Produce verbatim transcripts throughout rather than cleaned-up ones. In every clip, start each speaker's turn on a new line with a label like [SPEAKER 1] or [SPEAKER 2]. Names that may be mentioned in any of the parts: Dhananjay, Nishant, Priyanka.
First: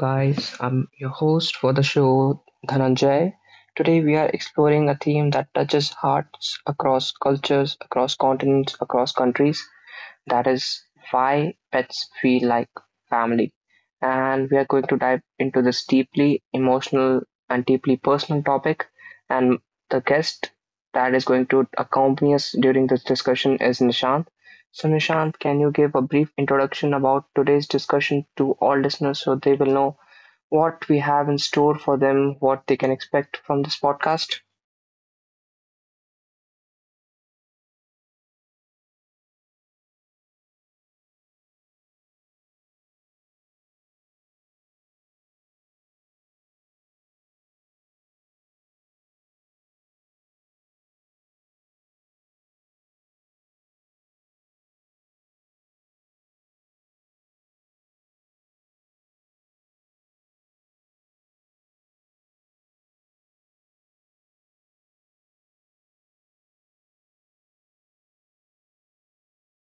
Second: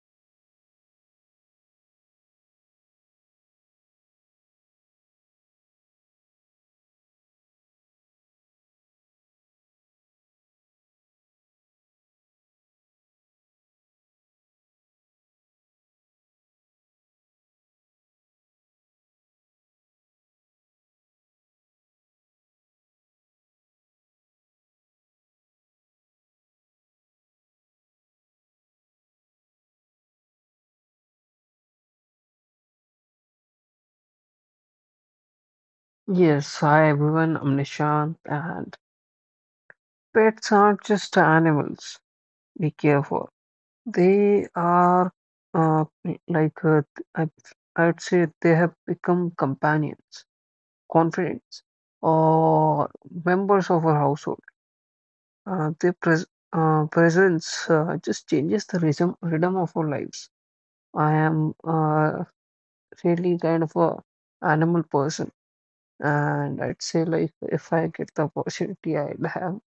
[SPEAKER 1] guys. I'm your host for the show, Dhananjay. Today, we are exploring a theme that touches hearts across cultures, across continents, across countries. That is why pets feel like family. And we are going to dive into this deeply emotional and deeply personal topic. And the guest that is going to accompany us during this discussion is Nishant. So, Nishant, can you give a brief introduction about today's discussion to all listeners so they will know what we have in store for them, what they can expect from this podcast?
[SPEAKER 2] Yes, hi everyone, I'm Nishant, and pets aren't just animals we care for. They are uh, like, uh, I, I'd say they have become companions, confidants, or members of our household. Uh, their pres uh, presence uh, just changes the rhythm, rhythm of our lives. I am uh, really kind of a animal person, and I'd say like if I get the opportunity, I'll have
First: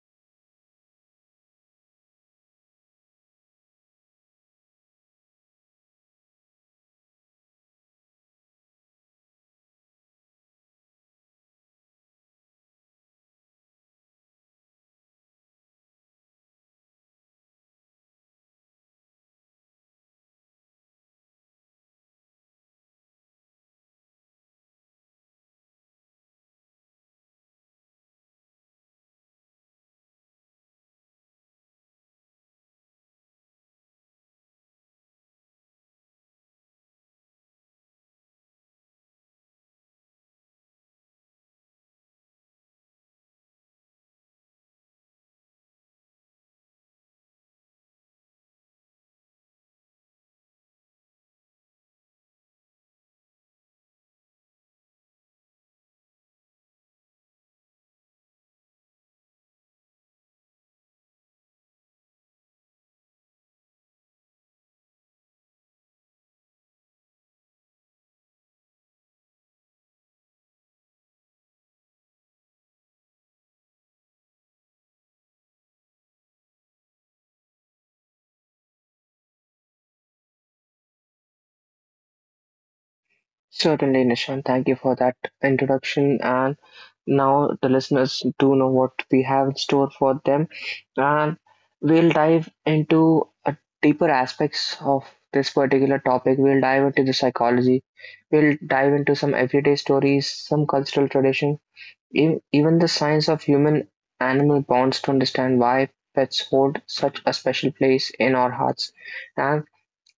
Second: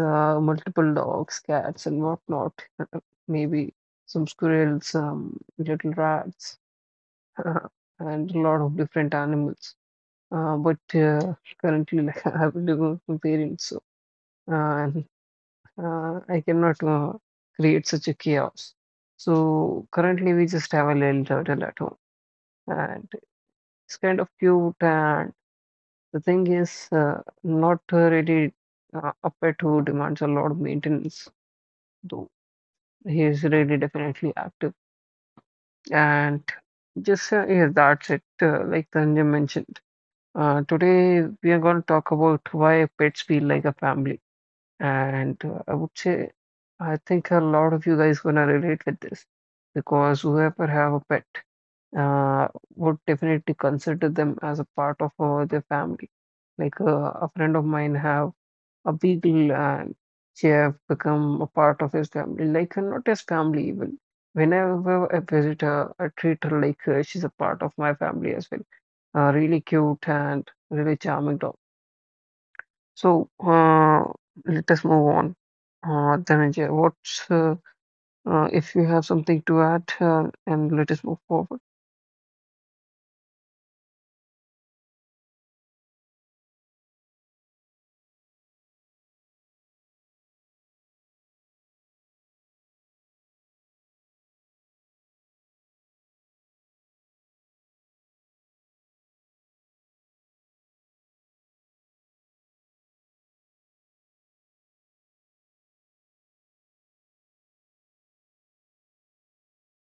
[SPEAKER 2] uh, multiple dogs, cats, and whatnot. Maybe some squirrels, some little rats, and a lot of different animals. Uh, but uh, Currently, like I have living with my parents, so, uh, and uh, I cannot uh, create such a chaos. So currently, we just have a little turtle at home, and it's kind of cute. And the thing is, uh, not uh, really uh, a pet who demands a lot of maintenance though. He's really definitely active. And just uh, yeah, that's it. Uh, like Tanjay mentioned, uh, today we are going to talk about why pets feel like a family. And uh, I would say, I think a lot of you guys gonna relate with this because whoever have a pet uh, would definitely consider them as a part of uh, their family. Like uh, a friend of mine have a big land. She have become a part of his family, like uh, not his family even. Whenever I visit her, I treat her like uh, she's a part of my family as well. Uh, really cute and really charming dog. So uh, let us move on. Uh, Dhananjay, what's uh, uh, if you have something to add, uh, and let us move forward.
[SPEAKER 1] Certainly, Nishan. Thank you for that introduction. And now the listeners do know what we have in store for them. And we'll dive into a deeper aspects of this particular topic. We'll dive into the psychology. We'll dive into some everyday stories, some cultural tradition, ev- even the science of human animal bonds to understand why pets hold such a special place in our hearts. And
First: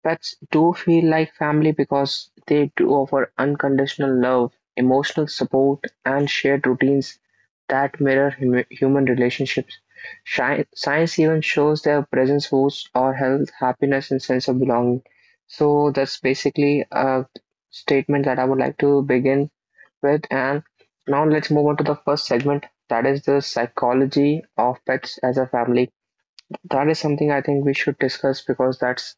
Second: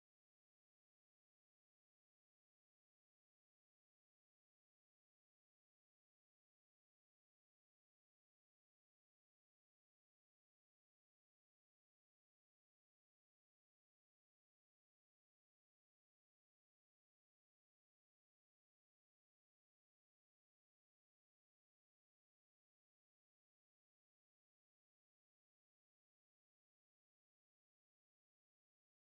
[SPEAKER 1] pets do feel like family because they do offer unconditional love, emotional support, and shared routines that mirror hum- human relationships. Sci- Science even shows their presence boosts our health, happiness, and sense of belonging. So that's basically a statement that I would like to begin with. And now let's move on to the first segment, that is the psychology of pets as a family. That is something I think we should discuss because that's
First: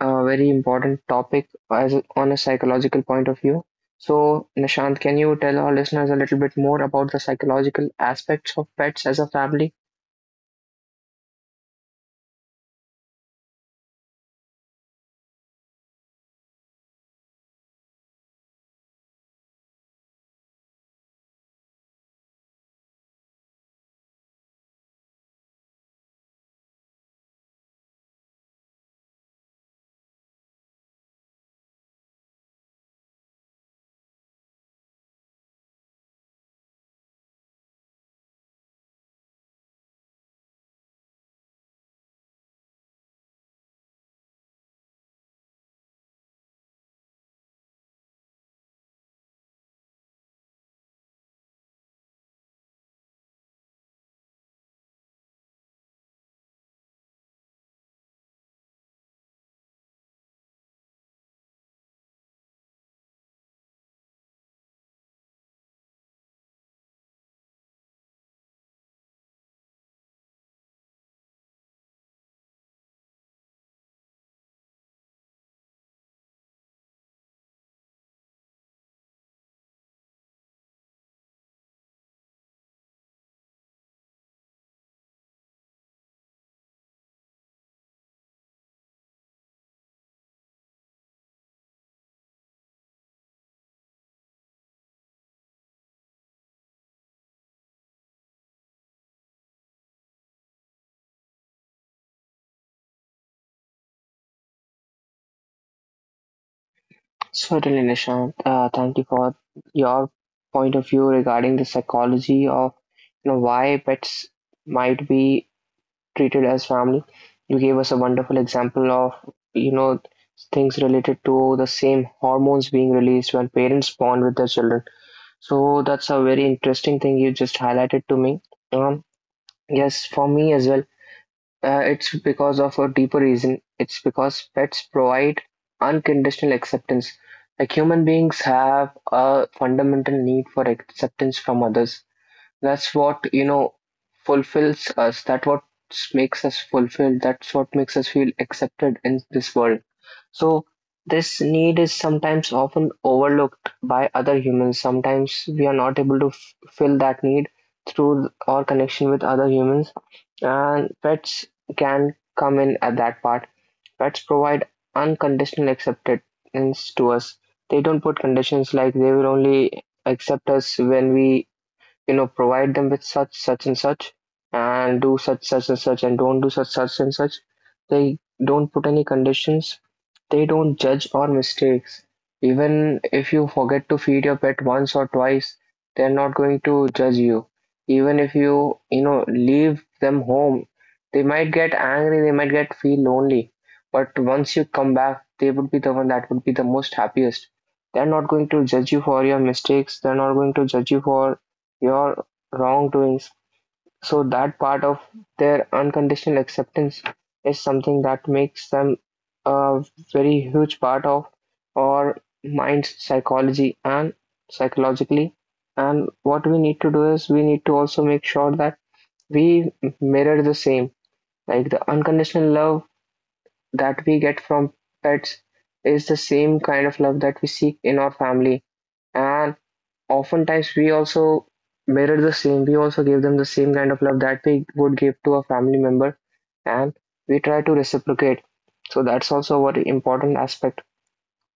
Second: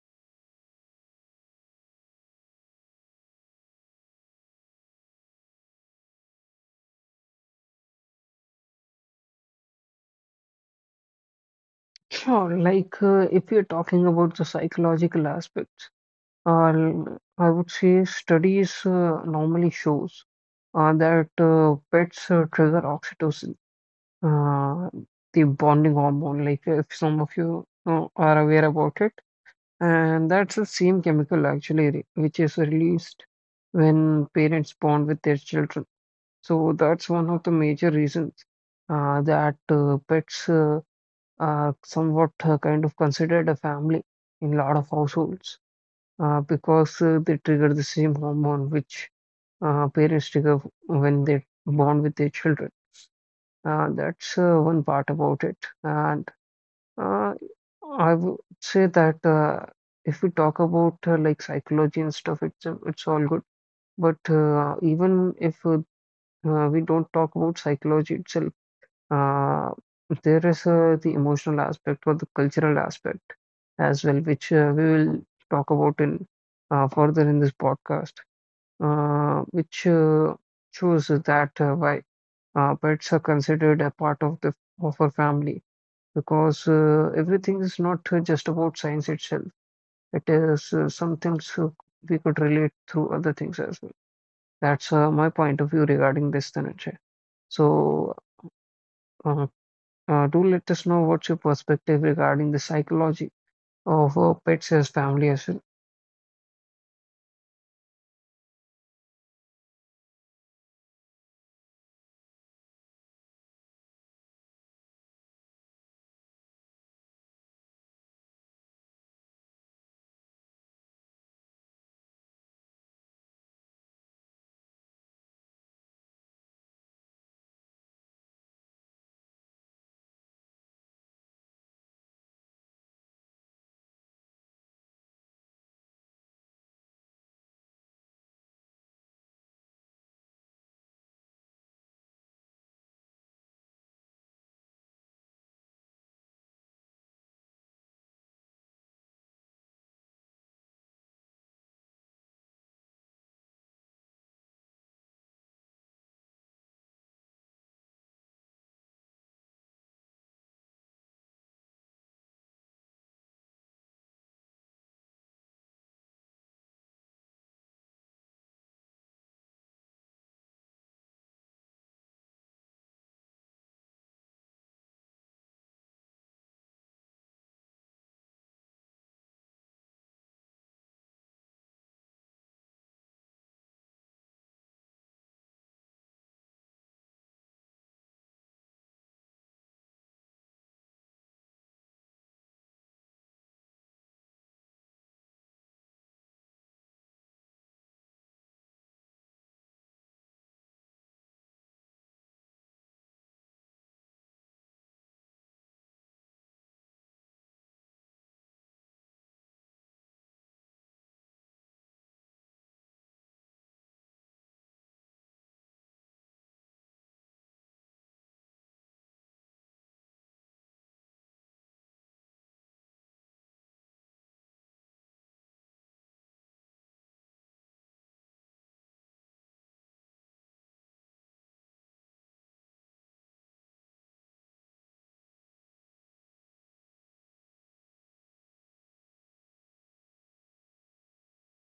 [SPEAKER 1] a very important topic as on a psychological point of view. So, Nishant, can you tell our listeners a little bit more about the psychological aspects of pets as a family?
[SPEAKER 2] Sure, like uh, if you're talking about the psychological aspects, Uh, l- I would say studies uh, normally shows uh, that uh, pets uh, trigger oxytocin, uh, the bonding hormone. Like if some of you uh, are aware about it, and that's the same chemical actually re- which is released when parents bond with their children. So that's one of the major reasons uh, that uh, pets uh, are somewhat uh, kind of considered a family in a lot of households uh, because uh, they trigger the same hormone which uh, parents trigger when they bond with their children. Uh, that's uh, one part about it. And uh, I would say that uh, if we talk about uh, like psychology and stuff, it's uh, it's all good. But uh, even if uh, uh, we don't talk about psychology itself, uh, there is uh, the emotional aspect or the cultural aspect as well, which uh, we will talk about in uh, further in this podcast, uh, which uh, shows that uh, why uh, pets are considered a part of the of our family because uh, everything is not uh, just about science itself. It is uh, some things uh, we could relate through other things as well. That's uh, my point of view regarding this, Dhananjay. So. uh, Uh, do let us know what's your perspective regarding the psychology of uh, pets as family as well.
[SPEAKER 1] Certainly, Nishant. Uh, thank you for your point of view regarding the psychology of you know why pets might be treated as family. You gave us a wonderful example of you know things related to the same hormones being released when parents bond with their children. So that's a very interesting thing you just highlighted to me. Um, yes, for me as well. Uh, it's because of a deeper reason. It's because pets provide unconditional acceptance. Like human beings have a fundamental need for acceptance from others. That's what, you know, fulfills us. That what makes us fulfilled. That's what makes us feel accepted in this world. So this need is sometimes often overlooked by other humans. Sometimes we are not able to f- fill that need through our connection with other humans, and pets can come in at that part. Pets provide unconditional acceptance to us. They don't put conditions, like they will only accept us when we you know provide them with such such and such and do such such and such and don't do such such and such. They don't put any conditions, they don't judge our mistakes. Even if you forget to feed your pet once or twice, they're not going to judge you. Even if you, you know, leave them home, they might get angry, they might get feel lonely. But once you come back, they would be the one that would be the most happiest. They're not going to judge you for your mistakes, they're not going to judge you for your wrongdoings. So that part of their unconditional acceptance is something that makes them a very huge part of our mind's psychology and psychologically. And what we need to do is we need to also make sure that we mirror the same. Like the unconditional love that we get from pets is the same kind of love that we seek in our family. And oftentimes we also mirror the same, we also give them the same kind of love that we would give to a family member, and we try to reciprocate. So that's also a very important aspect.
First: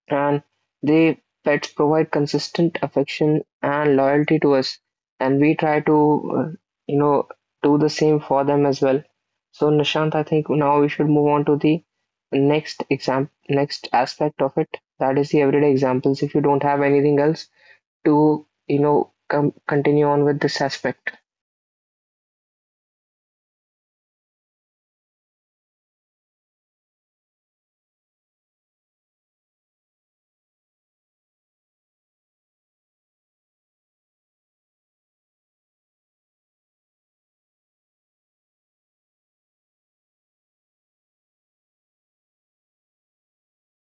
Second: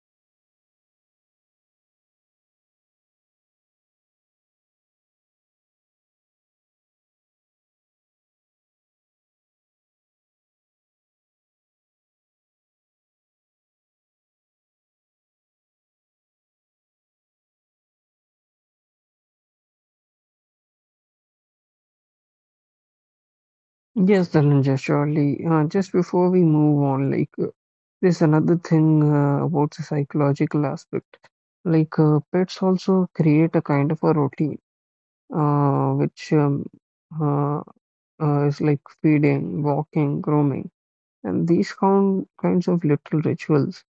[SPEAKER 1] And the pets provide consistent affection and loyalty to us, and we try to uh, you know do the same for them as well. So, Nishant, I think now we should move on to the next exam next aspect of it, that is the everyday examples, if you don't have anything else to you know com- continue on with this aspect.
[SPEAKER 2] Yes, Dhananjay, surely. Uh, just before we move on, like uh, there's another thing uh, about the psychological aspect. Like uh, pets also create a kind of a routine, uh, which um, uh, uh, is like feeding, walking, grooming, and these kind kinds of little rituals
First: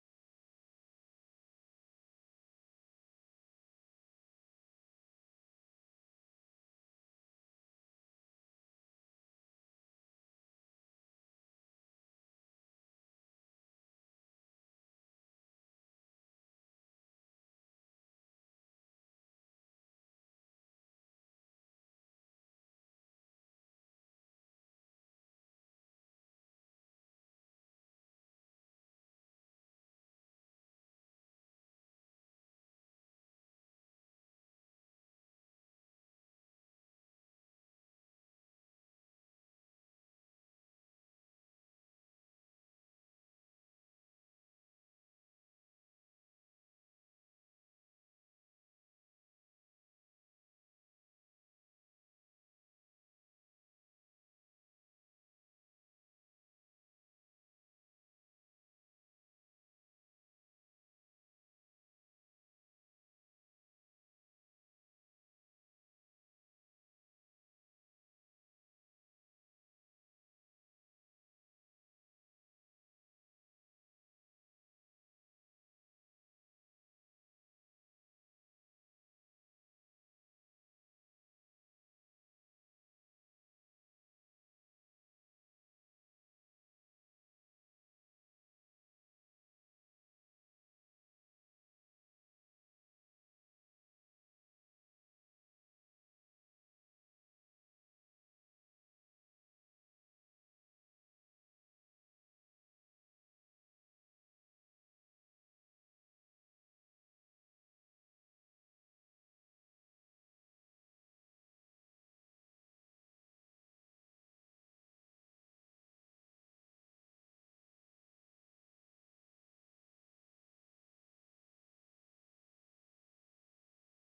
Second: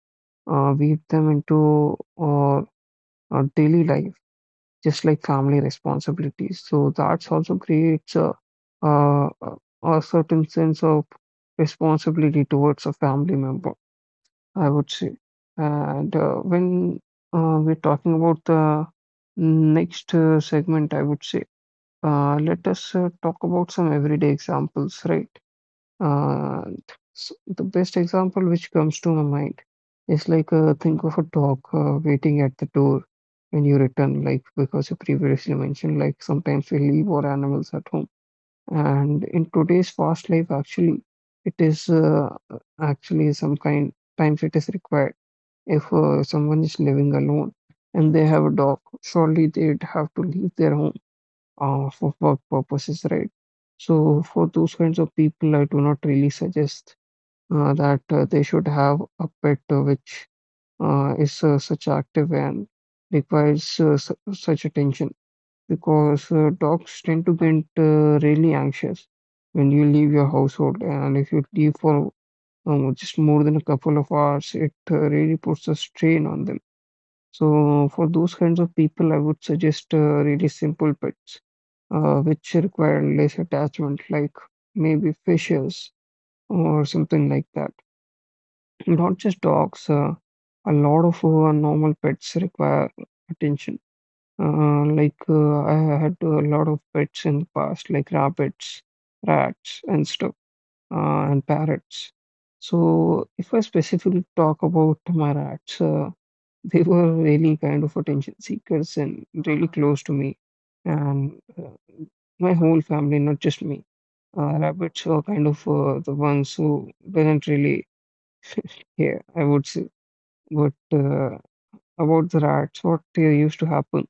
[SPEAKER 2] uh, weave them into our, our daily life. Just like family responsibilities. So that's also creates a, a, a certain sense of responsibility towards a family member, I would say. And uh, when uh, we're talking about the next uh, segment, I would say, uh, let us uh, talk about some everyday examples, right? And s the best example which comes to my mind is like uh, think of a dog uh, waiting at the door when you return, like because you previously mentioned, like sometimes we leave our animals at home. And in today's fast life, actually, it is uh, actually some kind times it is required. If uh, someone is living alone and they have a dog, surely they'd have to leave their home uh, for work purposes, right? So for those kinds of people, I do not really suggest uh, that uh, they should have a pet uh, which uh, is uh, such active and requires uh, su such attention because uh, dogs tend to get uh, really anxious when you leave your household, and if you leave for um, just more than a couple of hours, it uh, really puts a strain on them. So for those kinds of people, I would suggest uh, really simple pets uh, which require less attachment, like maybe fishes or something like that. Not just dogs. Uh, a lot of uh, normal pets require attention. Uh, like uh, I had a lot of pets in the past, like rabbits, rats, and stuff, uh, and parrots. So if I specifically talk about my rats, uh, they were really kind of attention seekers and really close to me and uh, my whole family, not just me. Uh, rabbits were kind of uh, the ones who didn't really care, I would say. But uh, about the rats, what uh, used to happen,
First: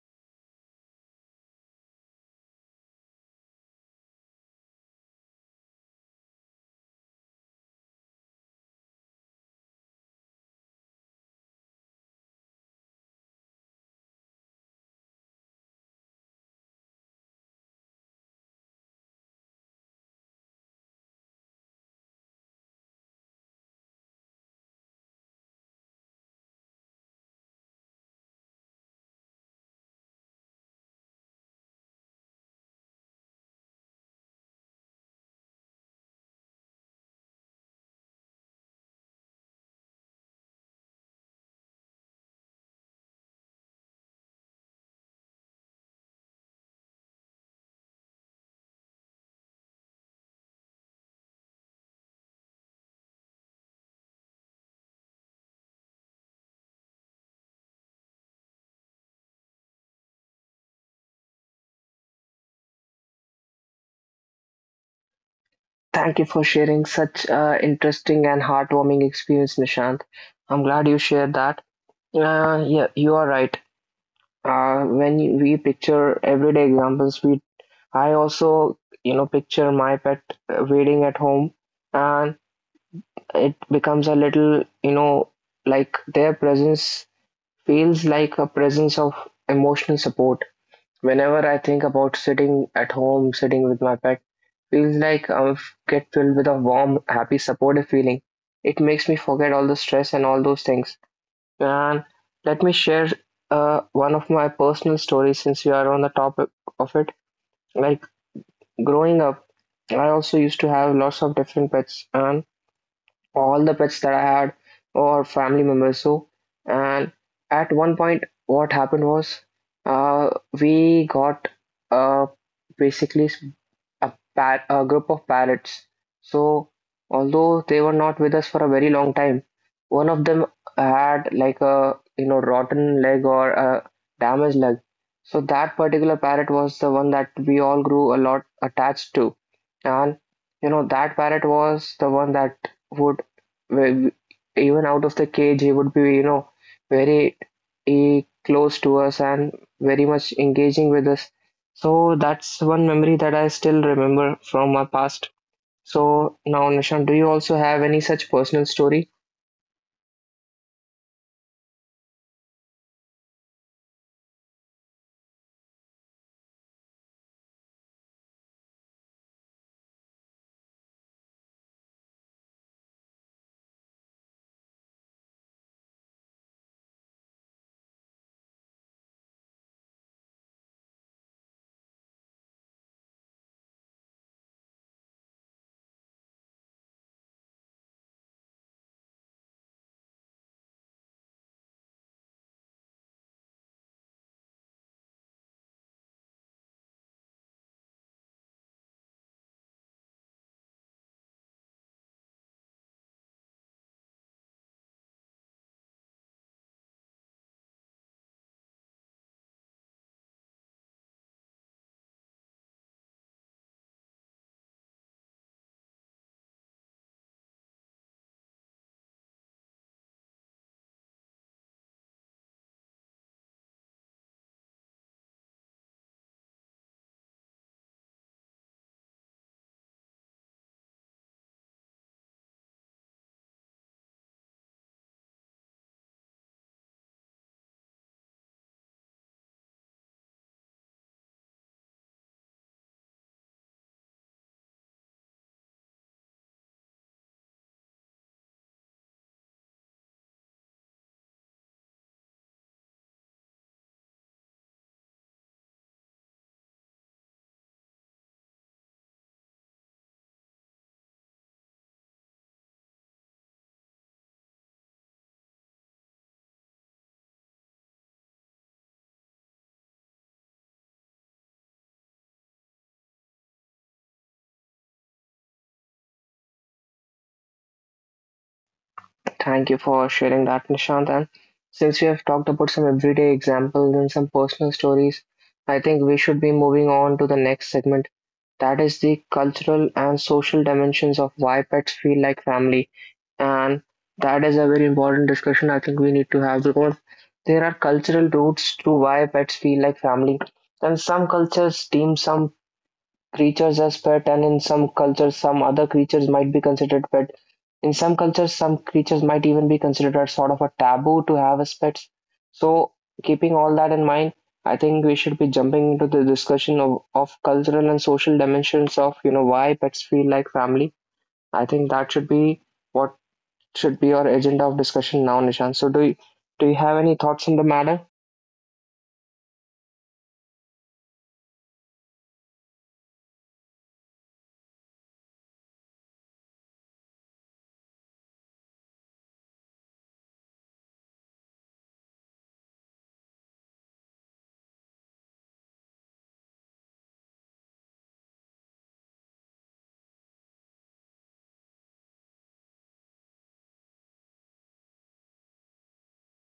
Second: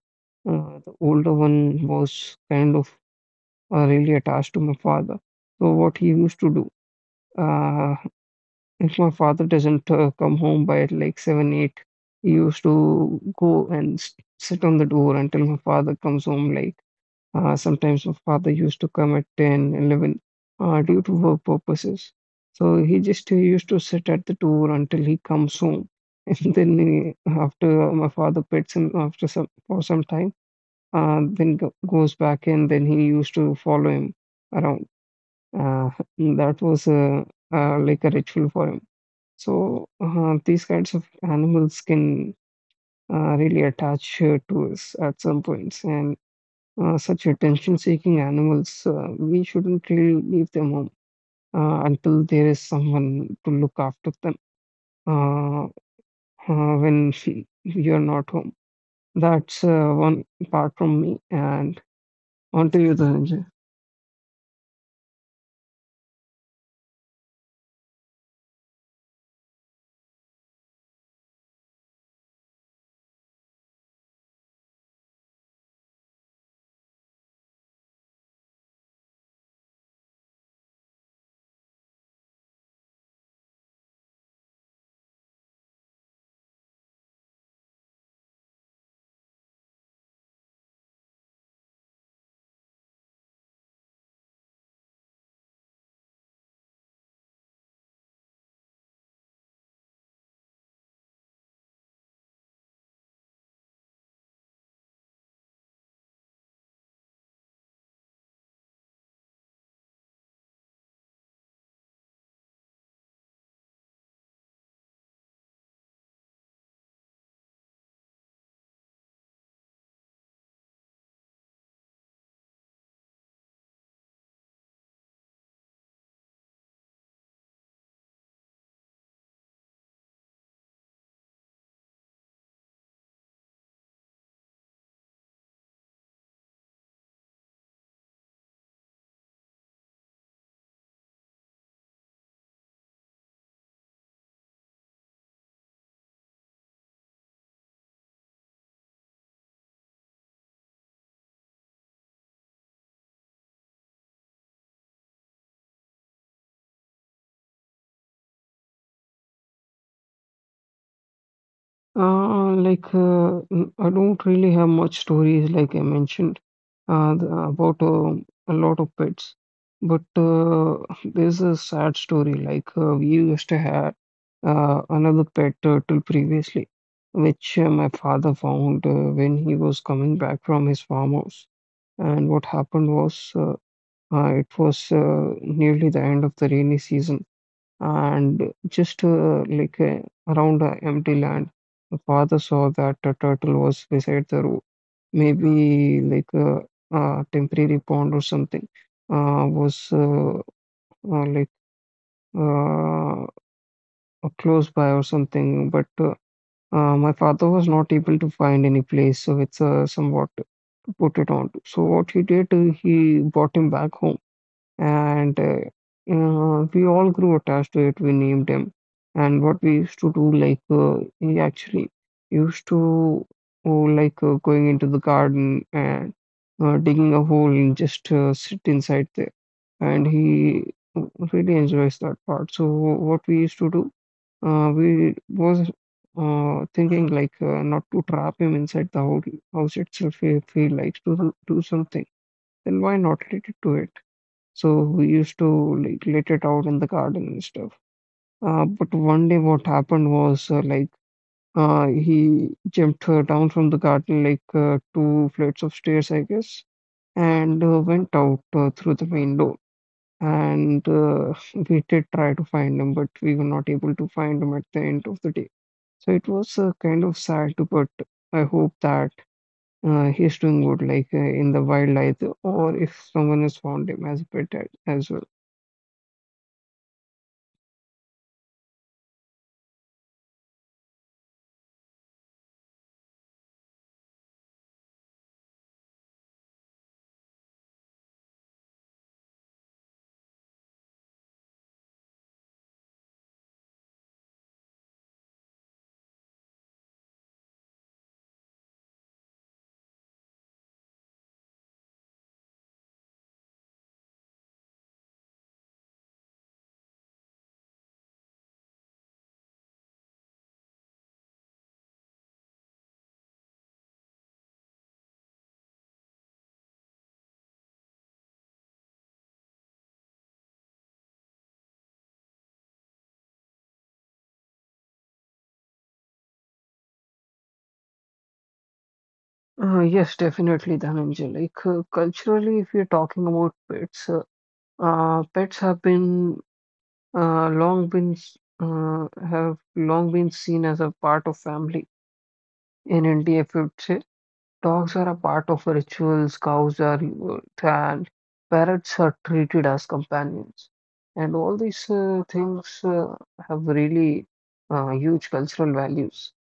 [SPEAKER 2] uh, the older one was kind of uh, really attached to my father. So what he used to do, uh, if my father doesn't uh, come home by like seven, eight, he used to go and s- sit on the door until my father comes home. Like uh, sometimes my father used to come at ten eleven, uh, due to work purposes. So he just uh, used to sit at the door until he comes home. And then he, after my father pets him after some for some time, uh, then go, goes back and then he used to follow him around. Uh, that was uh, uh, like a ritual for him. So uh, these kinds of animals can uh, really attach uh, to us at some points, and uh, such attention-seeking animals, uh, we shouldn't really leave them home uh, until there is someone to look after them uh, uh, when you're not home. That's uh, one part from me, and on to you, Dhananjay.
[SPEAKER 1] Thank you for sharing such uh, interesting and heartwarming experience, Nishant. I'm glad you shared that. Uh, yeah, you are right. Uh, when you- we picture everyday examples, we I also you know picture my pet uh, waiting at home, and it becomes a little you know like their presence feels like a presence of emotional support. Whenever I think about sitting at home, sitting with my pet, feels like I get filled with a warm, happy, supportive feeling. It makes me forget all the stress and all those things. And let me share uh, one of my personal stories since we are on the topic of it. Like growing up, I also used to have lots of different pets, and all the pets that I had or family members. So, and at one point, what happened was uh, we got uh, basically a par- a group of parrots. So, although they were not with us for a very long time, one of them had like a you know rotten leg or a damaged leg. So that particular parrot was the one that we all grew a lot attached to, and you know that parrot was the one that would, with, even out of the cage, he would be you know very eh, close to us and very much engaging with us. So that's one memory that I still remember from my past. So now, Nishant, do you also have any such personal story?
[SPEAKER 2] Uh, like uh, n- I don't really have much stories, like I mentioned, uh, th- about um a lot of pets. But uh, there's a sad story. Like uh, we used to have uh, another pet turtle previously, which uh, my father found uh, when he was coming back from his farmhouse. And what happened was, uh, uh, it was uh, nearly the end of the rainy season, and just uh, like uh, around the empty land, the father saw that a turtle was beside the road. Maybe like a, a temporary pond or something uh, was uh, uh, like uh, close by or something. But uh, uh, my father was not able to find any place, so it's uh, somewhat to put it on. So what he did, uh, he brought him back home and uh, uh, we all grew attached to it. We named him, and what we used to do, like uh, he actually used to oh, like uh, going into the garden and uh, digging a hole and just uh, sit inside there, and he really enjoys that part. So what we used to do, uh, we was uh, thinking like uh, not to trap him inside the whole house itself if he likes to do do something, then why not let it do it? So we used to like let it out in the garden and stuff. Uh, but one day what happened was uh, like uh, he jumped uh, down from the garden like uh, two flights of stairs, I guess, and uh, went out uh, through the main door. And uh, we did try to find him, but we were not able to find him at the end of the day. So it was uh, kind of sad, but I hope that uh, he's doing good, like uh, in the wild either, or if someone has found him as a pet a- as well.
[SPEAKER 1] Thank you for sharing that, Nishant. And since we have talked about some everyday examples and some personal stories, I think we should be moving on to the next segment. That is the cultural and social dimensions of why pets feel like family. And that is a very important discussion I think we need to have because there are cultural roots to why pets feel like family. And some cultures deem some creatures as pet, and in some cultures some other creatures might be considered pet, in some cultures some creatures might even be considered as sort of a taboo to have as pets. So keeping all that in mind, I think we should be jumping into the discussion of, of cultural and social dimensions of you know why pets feel like family. I think that should be what should be our agenda of discussion now, Nishant. So do you, do you have any thoughts on the matter?
[SPEAKER 2] Uh, yes, definitely, Dhananjay. Like uh, culturally, if you're talking about pets, uh, uh, pets have been uh, long been s- uh, have long been seen as a part of family in India. If you'd say dogs are a part of rituals, cows are revered, and parrots are treated as companions, and all these uh, things uh, have really uh, huge cultural values.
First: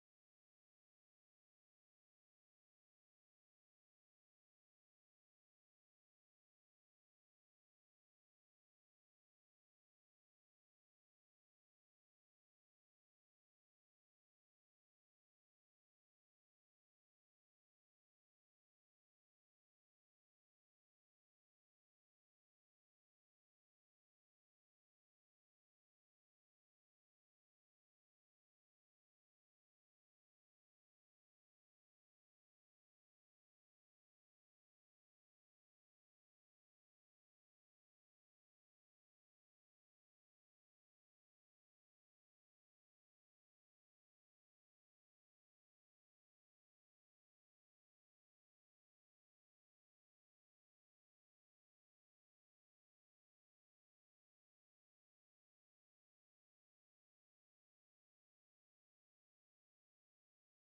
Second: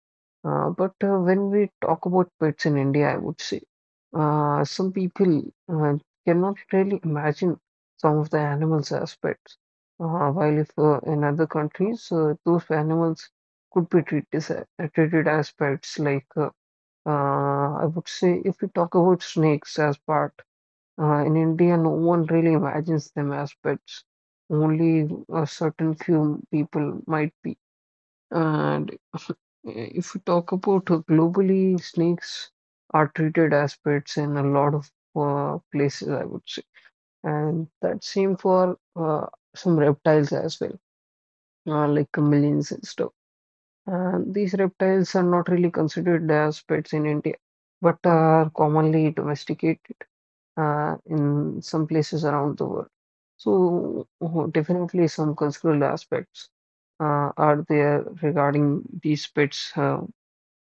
[SPEAKER 2] Uh, but uh, when we talk about pets in India, I would say uh, some people uh, cannot really imagine some of the animals as pets. Uh, while if uh, in other countries, uh, those animals could be treated as, uh, treated as pets. Like uh, uh, I would say, if we talk about snakes as part, uh, in India, no one really imagines them as pets. Only a certain few people might be. And if, if we talk about uh, globally, snakes are treated as pets in a lot of uh, places, I would say. And that's same for uh, some reptiles as well, uh, like chameleons and stuff. And these reptiles are not really considered as pets in India, but are commonly domesticated uh, in some places around the world. So, uh, definitely some cultural aspects uh, are there regarding these pets. Uh,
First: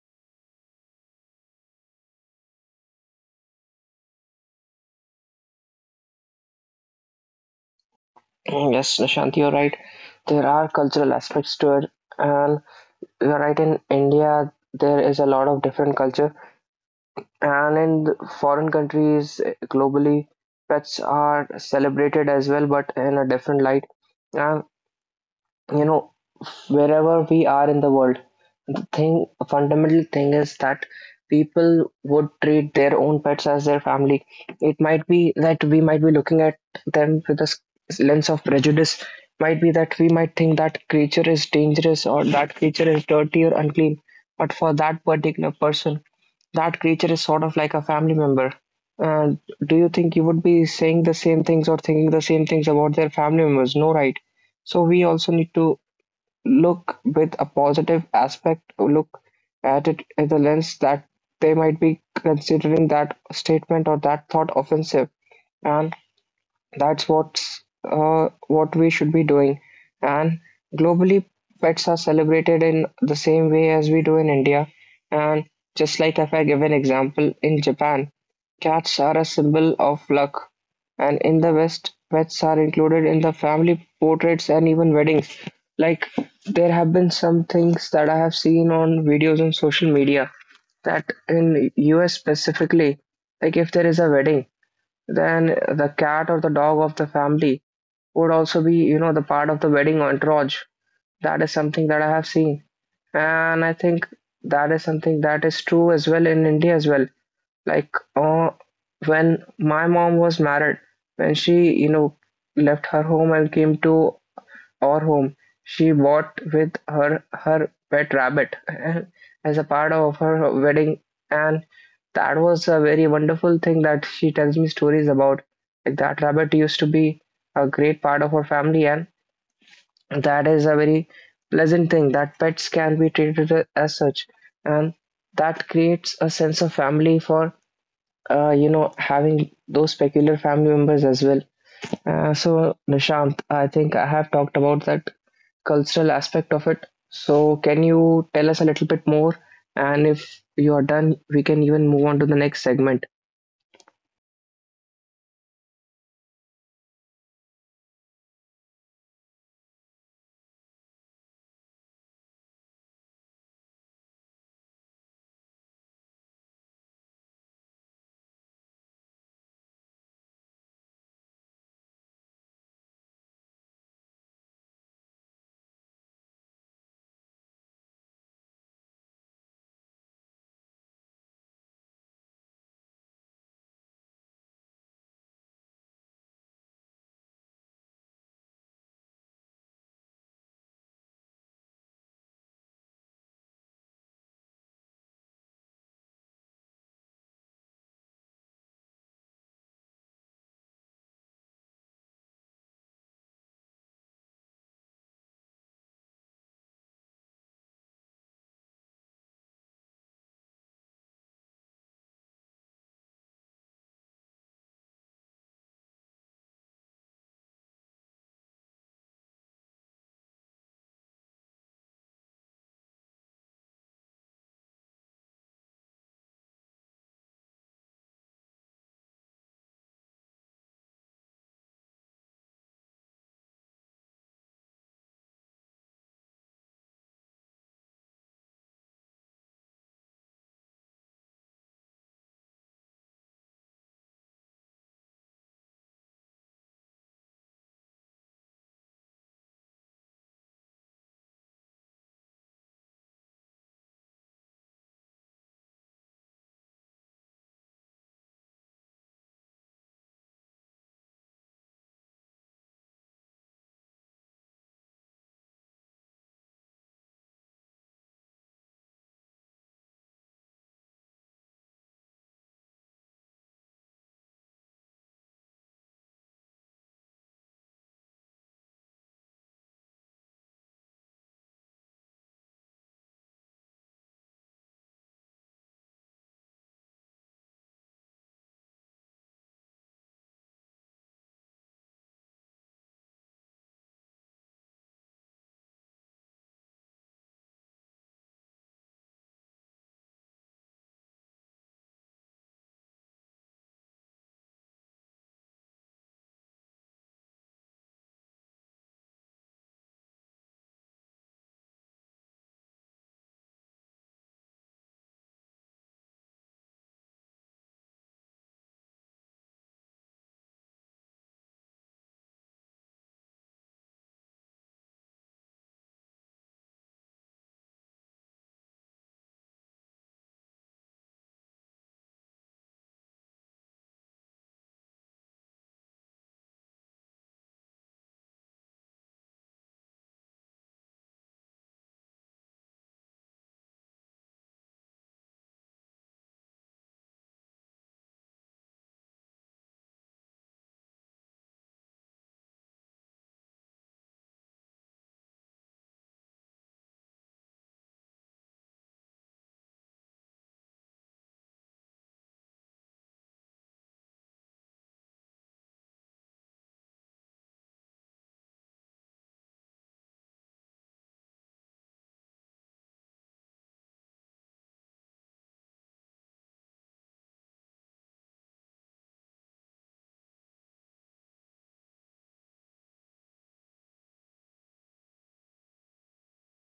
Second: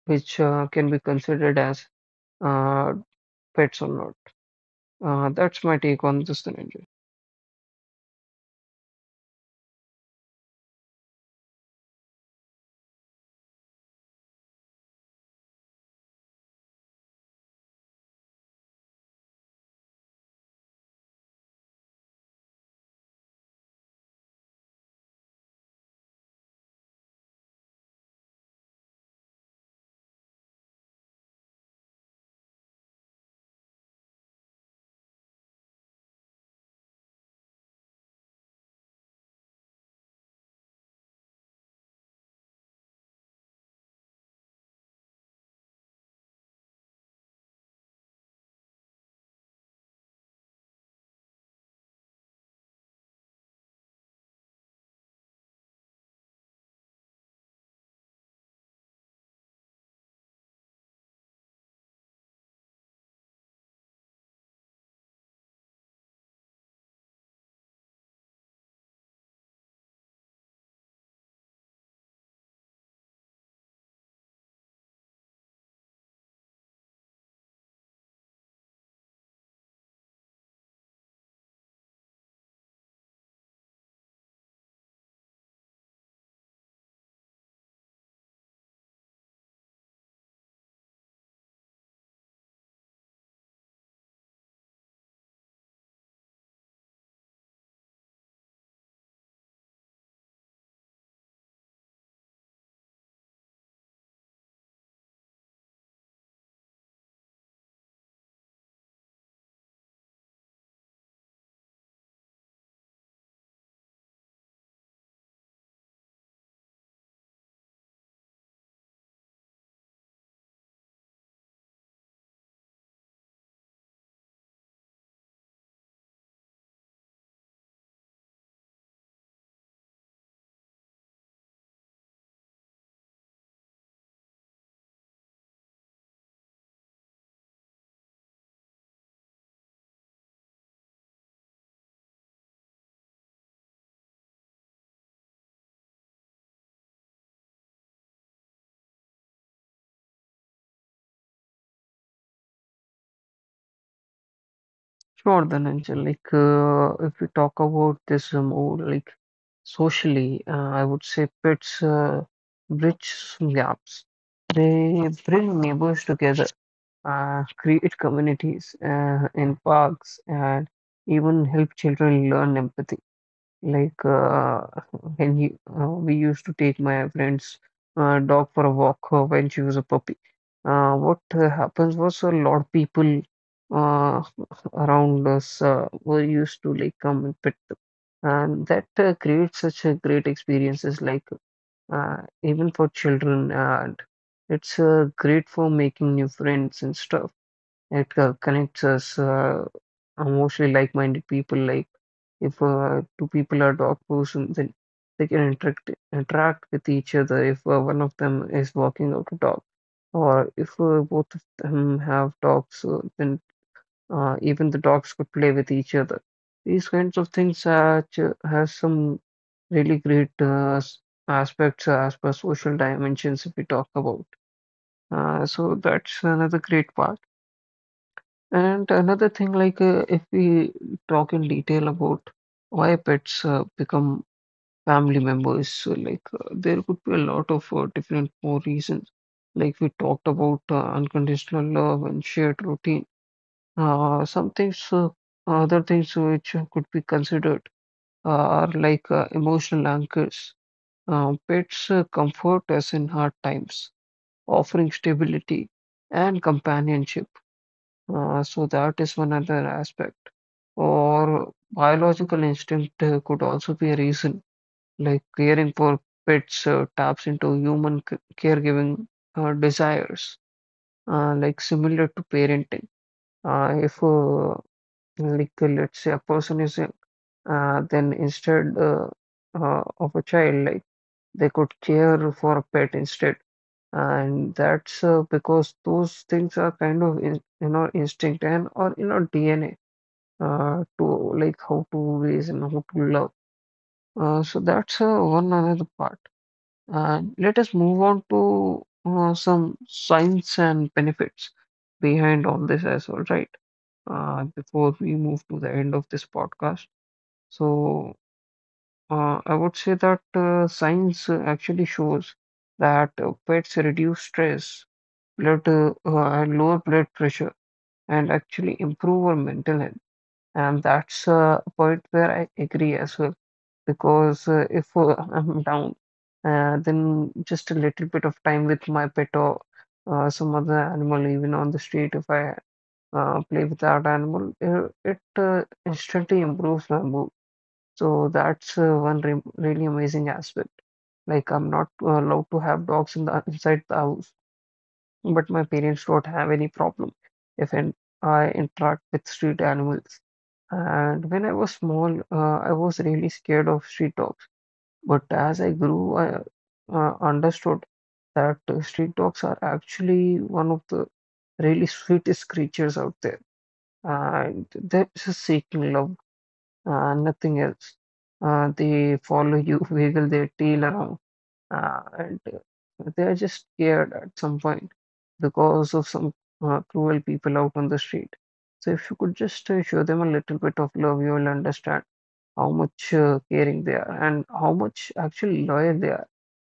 [SPEAKER 2] which uh, can be considered as uh, pets or not. Uh, that's my take on this, Dhananjay.
[SPEAKER 1] Yes, Nishant, you're right, there are cultural aspects to it. And you're right, in India, there is a lot of different culture, and in the foreign countries, eh, globally, pets are celebrated as well, but in a different light. And you know, wherever we are in the world, the thing, fundamental thing is that people would treat their own pets as their family. It might be that we might be looking at them with a s- lens of prejudice. Might be that we might think that creature is dangerous or that creature is dirty or unclean. But for that particular person, that creature is sort of like a family member. Uh, do you think you would be saying the same things or thinking the same things about their family members? No, right? So we also need to look with a positive aspect, look at it in the lens that they might be considering that statement or that thought offensive. And that's what's uh, what we should be doing. And globally, pets are celebrated in the same way as we do in India. And just like if I give an example, in Japan, cats are a symbol of luck. And in the West, pets are included in the family portraits and even weddings. Like there have been some things that I have seen on videos on social media that in U S specifically, like if there is a wedding, then the cat or the dog of the family would also be, you know, the part of the wedding entourage. That is something that I have seen. And I think that is something that is true as well in India as well. Like uh, when my mom was married, when she, you know, left her home and came to or home, she bought with her her pet rabbit as a part of her wedding, and that was a very wonderful thing that she tells me stories about. Like that rabbit used to be a great part of her family, and that is a very pleasant thing that pets can be treated a- as such, and that creates a sense of family for uh, you know having those peculiar family members as well. Uh, so, Nishant, I think I have talked about that cultural aspect of it. So, can you tell us a little bit more? And if you are done, we can even move on to the next segment.
[SPEAKER 2] Sure, Dhananjay. Like, uh, if we talk about this uh, more like socially, uh, I would say pets uh, bridge some gaps. They bring neighbors together, uh, create communities uh, in parks, and even help children learn empathy. Like uh, when you, uh, we used to take my friend's uh, dog for a walk uh, when she was a puppy. Uh, what uh, happens was a lot of people uh, around us uh, were used to like come and pet them, and that uh, creates such a great experiences. Like uh, even for children, and it's uh, great for making new friends and stuff. It uh, connects us uh, mostly like-minded people. Like if uh, two people are doctors, and then they can interact interact with each other. If uh, one of them is walking out a dog, or if uh, both of them have dogs, uh, then uh, even the dogs could play with each other. These kinds of things are, ch- has some really great uh, s- aspects as per social dimensions if we talk about. Uh, so that's another great part. And another thing, like uh, if we talk in detail about why pets uh, become family members, so like uh, there could be a lot of uh, different more reasons. Like we talked about uh, unconditional love and shared routine. Uh, some things, uh, other things which could be considered uh, are like uh, emotional anchors. Uh, pets uh, comfort us in hard times, offering stability and companionship. Uh, so that is one other aspect. Or biological instinct uh, could also be a reason, like caring for pets uh, taps into human c- caregiving uh, desires, uh, like similar to parenting. Uh, if, uh, like, uh, let's say a person is ill, uh, then instead uh, uh, of a child, like they could care for a pet instead. And that's uh, because those things are kind of in, in our instinct and or in our D N A uh, to like how to raise and how to love. Uh, so that's uh, one another part. And let us move on to uh, some signs and benefits behind all this as well, right? Uh, before we move to the end of this podcast. So uh, I would say that uh, science uh, actually shows that uh, pets reduce stress, blood uh, uh, and lower blood pressure, and actually improve our mental health. And that's uh, a point where I agree as well because uh, if uh, I'm down, uh, then just a little bit of time with my pet or uh, some other animal, even on the street, if I uh, play with that animal, uh, it uh, instantly improves my mood. So that's uh, one re really amazing aspect. Like I'm not uh, allowed to have dogs in the inside the house, but my parents don't have any problem if in, I interact with street animals. And when I was small, uh, I was really scared of street dogs but as I grew, I uh, understood that uh, street dogs are actually one of the really sweetest creatures out there. And they're just seeking love, uh, nothing else. Uh, they follow you, wiggle their tail around, uh, and uh, they're just scared at some point because of some uh, cruel people out on the street. So if you could just uh, show them a little bit of love, you will understand how much uh, caring they are and how much actually loyal they are.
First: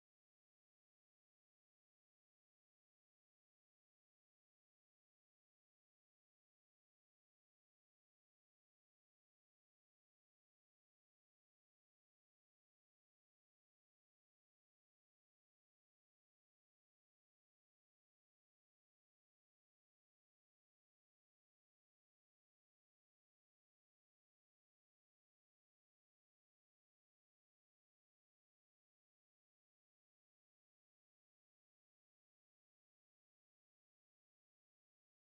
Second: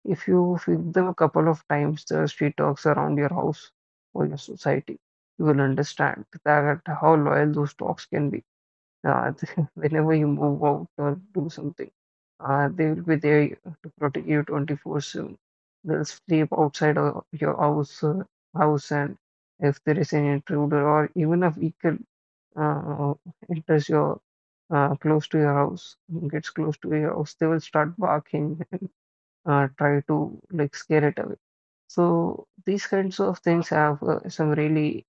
[SPEAKER 2] If you feed them a couple of times the street dogs around your house or your society, you will understand that how loyal those dogs can be. Uh, Whenever you move out or do something, uh, they will be there to protect you twenty-four seven. They'll sleep outside of your house, uh, house, and if there is an intruder or even a vehicle uh, enters your uh, close to your house, gets close to your house, they will start barking uh, try to like scare it away. So these kinds of things have uh, some really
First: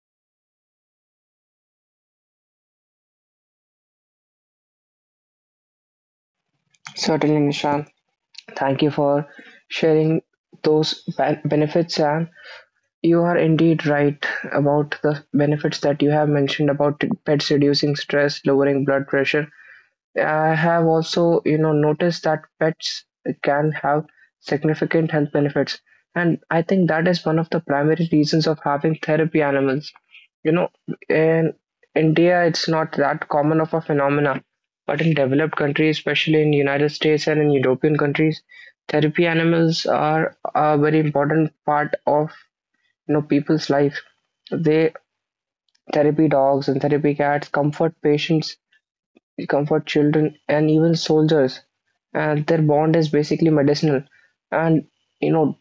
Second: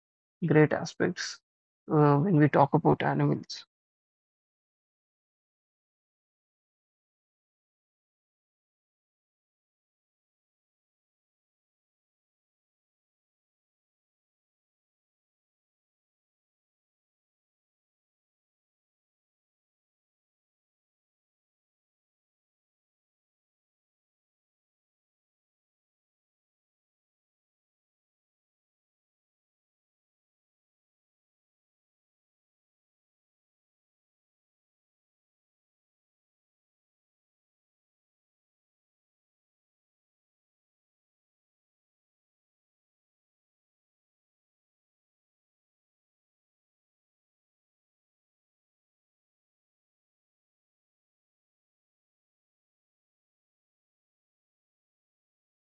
[SPEAKER 2] great aspects uh, when we talk about animals.
[SPEAKER 1] Certainly, Nishan. Thank you for sharing those ben- benefits. And you are indeed right about the benefits that you have mentioned about pets reducing stress, lowering blood pressure. I have also, you know, noticed that pets can have significant health benefits. And I think that is one of the primary reasons of having therapy animals. You know, in India, it's not that common of a phenomena, but in developed countries, especially in United States and in European countries, therapy animals are a very important part of, you know, people's life. They, therapy dogs and therapy cats comfort patients, comfort children and even soldiers, and their bond is basically medicinal, and you know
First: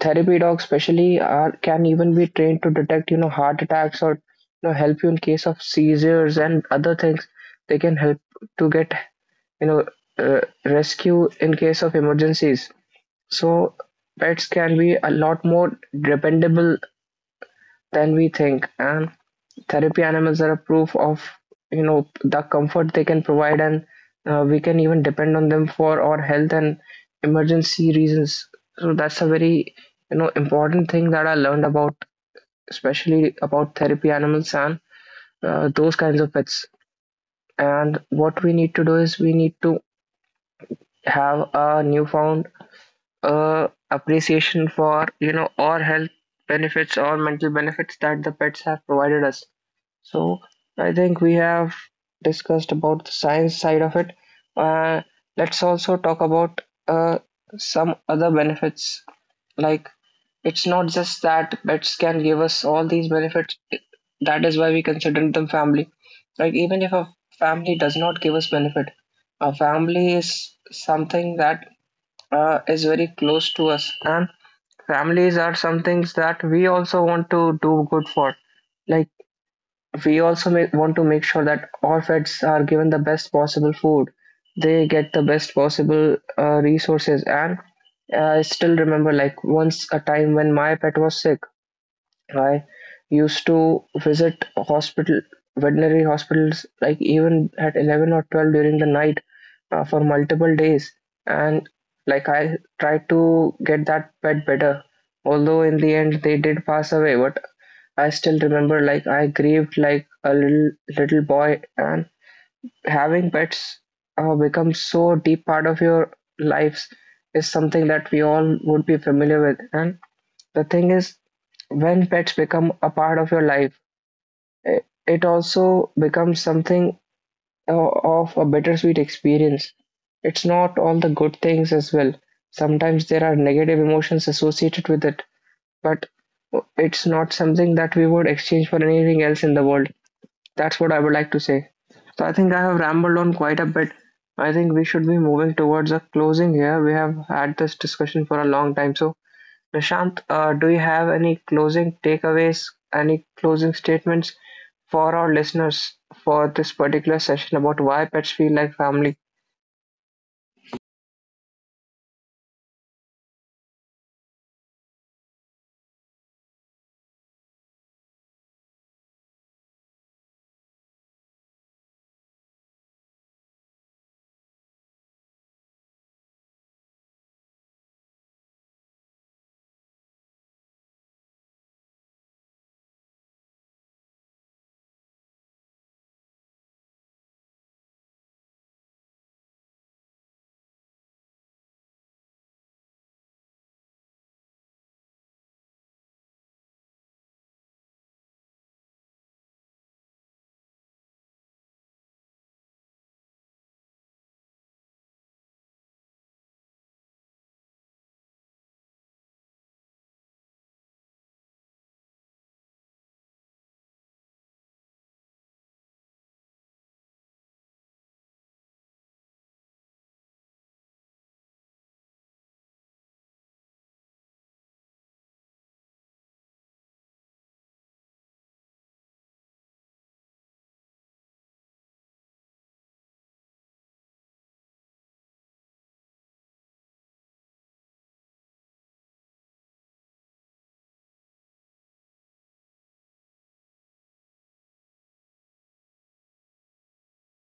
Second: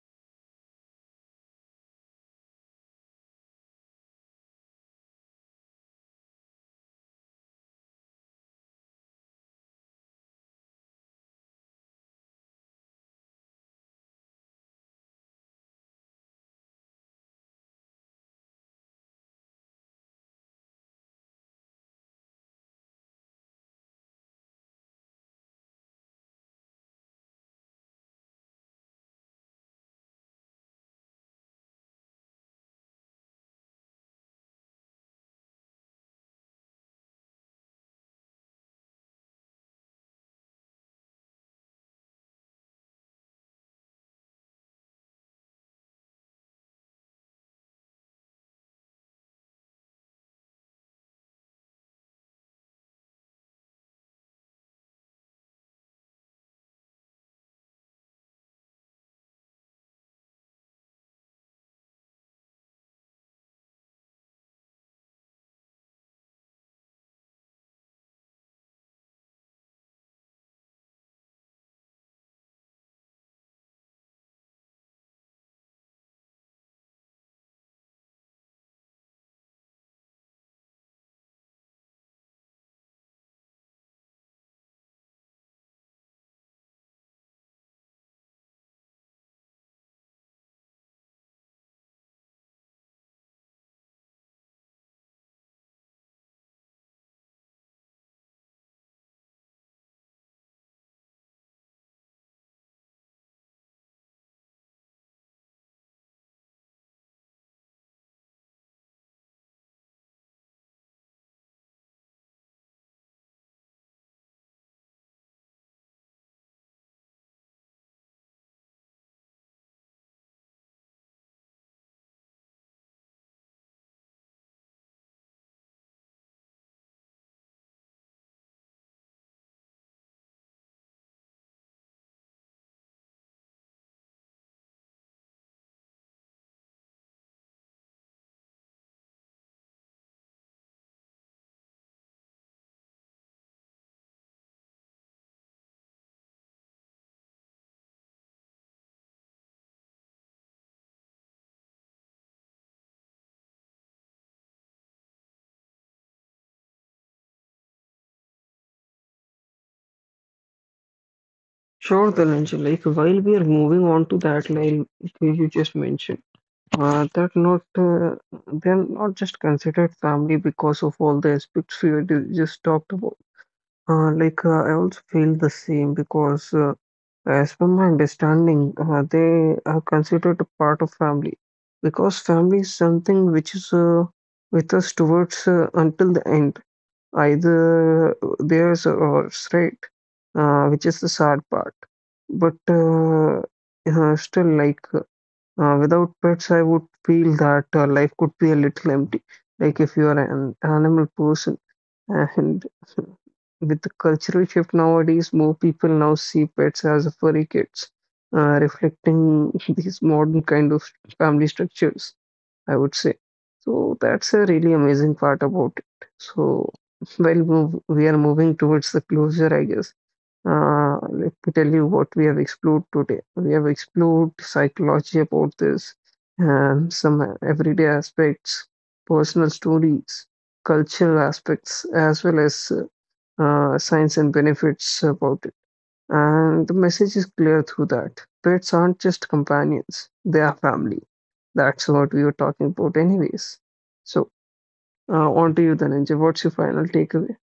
[SPEAKER 1] therapy dogs specially, are can even be trained to detect you know heart attacks or you know help you in case of seizures and other things. They can help to get you know uh, rescue in case of emergencies. So pets can be a lot more dependable than we think. And therapy animals are a proof of you know the comfort they can provide, and uh, we can even depend on them for our health and emergency reasons. So that's a very you know important thing that I learned about, especially about therapy animals and uh, those kinds of pets. And what we need to do is we need to have a newfound uh, appreciation for you know our health benefits or mental benefits that the pets have provided us. So I think we have discussed about the science side of it. Uh, let's also talk about uh, some other benefits. Like it's not just that pets can give us all these benefits. That is why we consider them family. Like even if a family does not give us benefit, a family is something that uh, is very close to us, and families are some things that we also want to do good for. Like we also ma- want to make sure that our pets are given the best possible food, they get the best possible uh, resources, and uh, i still remember like once a time when my pet was sick. I used to visit hospital, veterinary hospitals, like even at eleven or twelve during the night, uh, for multiple days, and like I tried to get that pet better. Although in the end they did pass away, but I still remember like I grieved like a little little boy. And having pets uh, become so deep part of your lives is something that we all would be familiar with. And the thing is, when pets become a part of your life, i- it also becomes something uh, of a bittersweet experience. It's not all the good things as well. Sometimes there are negative emotions associated with it, but uh, it's not something that we would exchange for anything else in the world. That's what I would like to say. So I think I have rambled on quite a bit. I think we should be moving towards a closing here. We have had this discussion for a long time. So Prashant, uh, do you have any closing takeaways, any closing statements for our listeners for this particular session about why pets feel like family?
[SPEAKER 2] Sure, Dharanjay. Like while we are moving on to that line which you just mentioned, uh, that not uh, they're not just considered family because of all the aspects we had just talked about. Uh, like uh, I also feel the same because, uh, as per my understanding, uh, they are considered a part of family because family is something which is uh, with us towards uh, until the end, either theirs or ours, right? Uh, which is the sad part. But uh, uh, still, like uh, without pets, I would feel that uh, life could be a little empty. Like if you are an animal person and with the cultural shift nowadays, more people now see pets as furry kids, uh, reflecting these modern kind of family structures, I would say. So that's a really amazing part about it. So, well, move, we are moving towards the closure, I guess. Uh, let me tell you what we have explored today. We have explored psychology about this and some everyday aspects, personal stories, cultural aspects, as well as uh, science and benefits about it. And the message is clear through that. Pets aren't just companions, they are family. That's what we were talking about, anyways. So, uh, on to you, Dhananjay. What's your final takeaway?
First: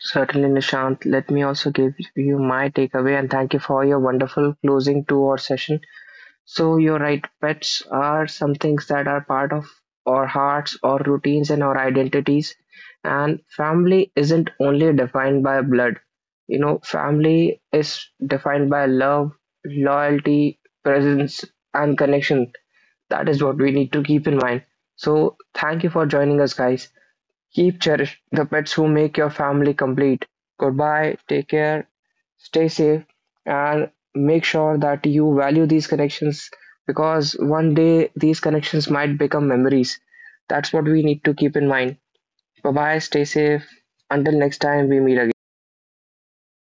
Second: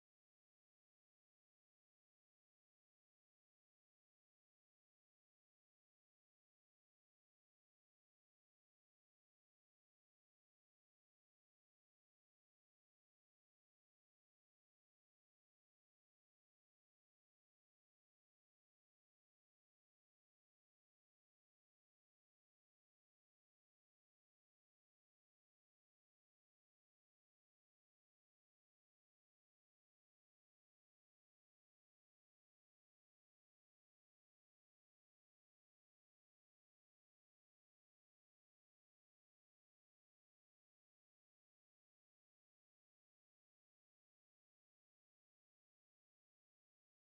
[SPEAKER 1] Certainly, Nishant. Let me also give you my takeaway, and thank you for your wonderful closing to our session. So you're right, pets are some things that are part of our hearts, our routines, and our identities. And family isn't only defined by blood. You know, family is defined by love, loyalty, presence, and connection. That is what we need to keep in mind. So thank you for joining us, guys. Keep cherish the pets who make your family complete. Goodbye, take care, stay safe, and make sure that you value these connections, because one day these connections might become memories. That's what we need to keep in mind. Bye bye, stay safe. Until next time we meet again.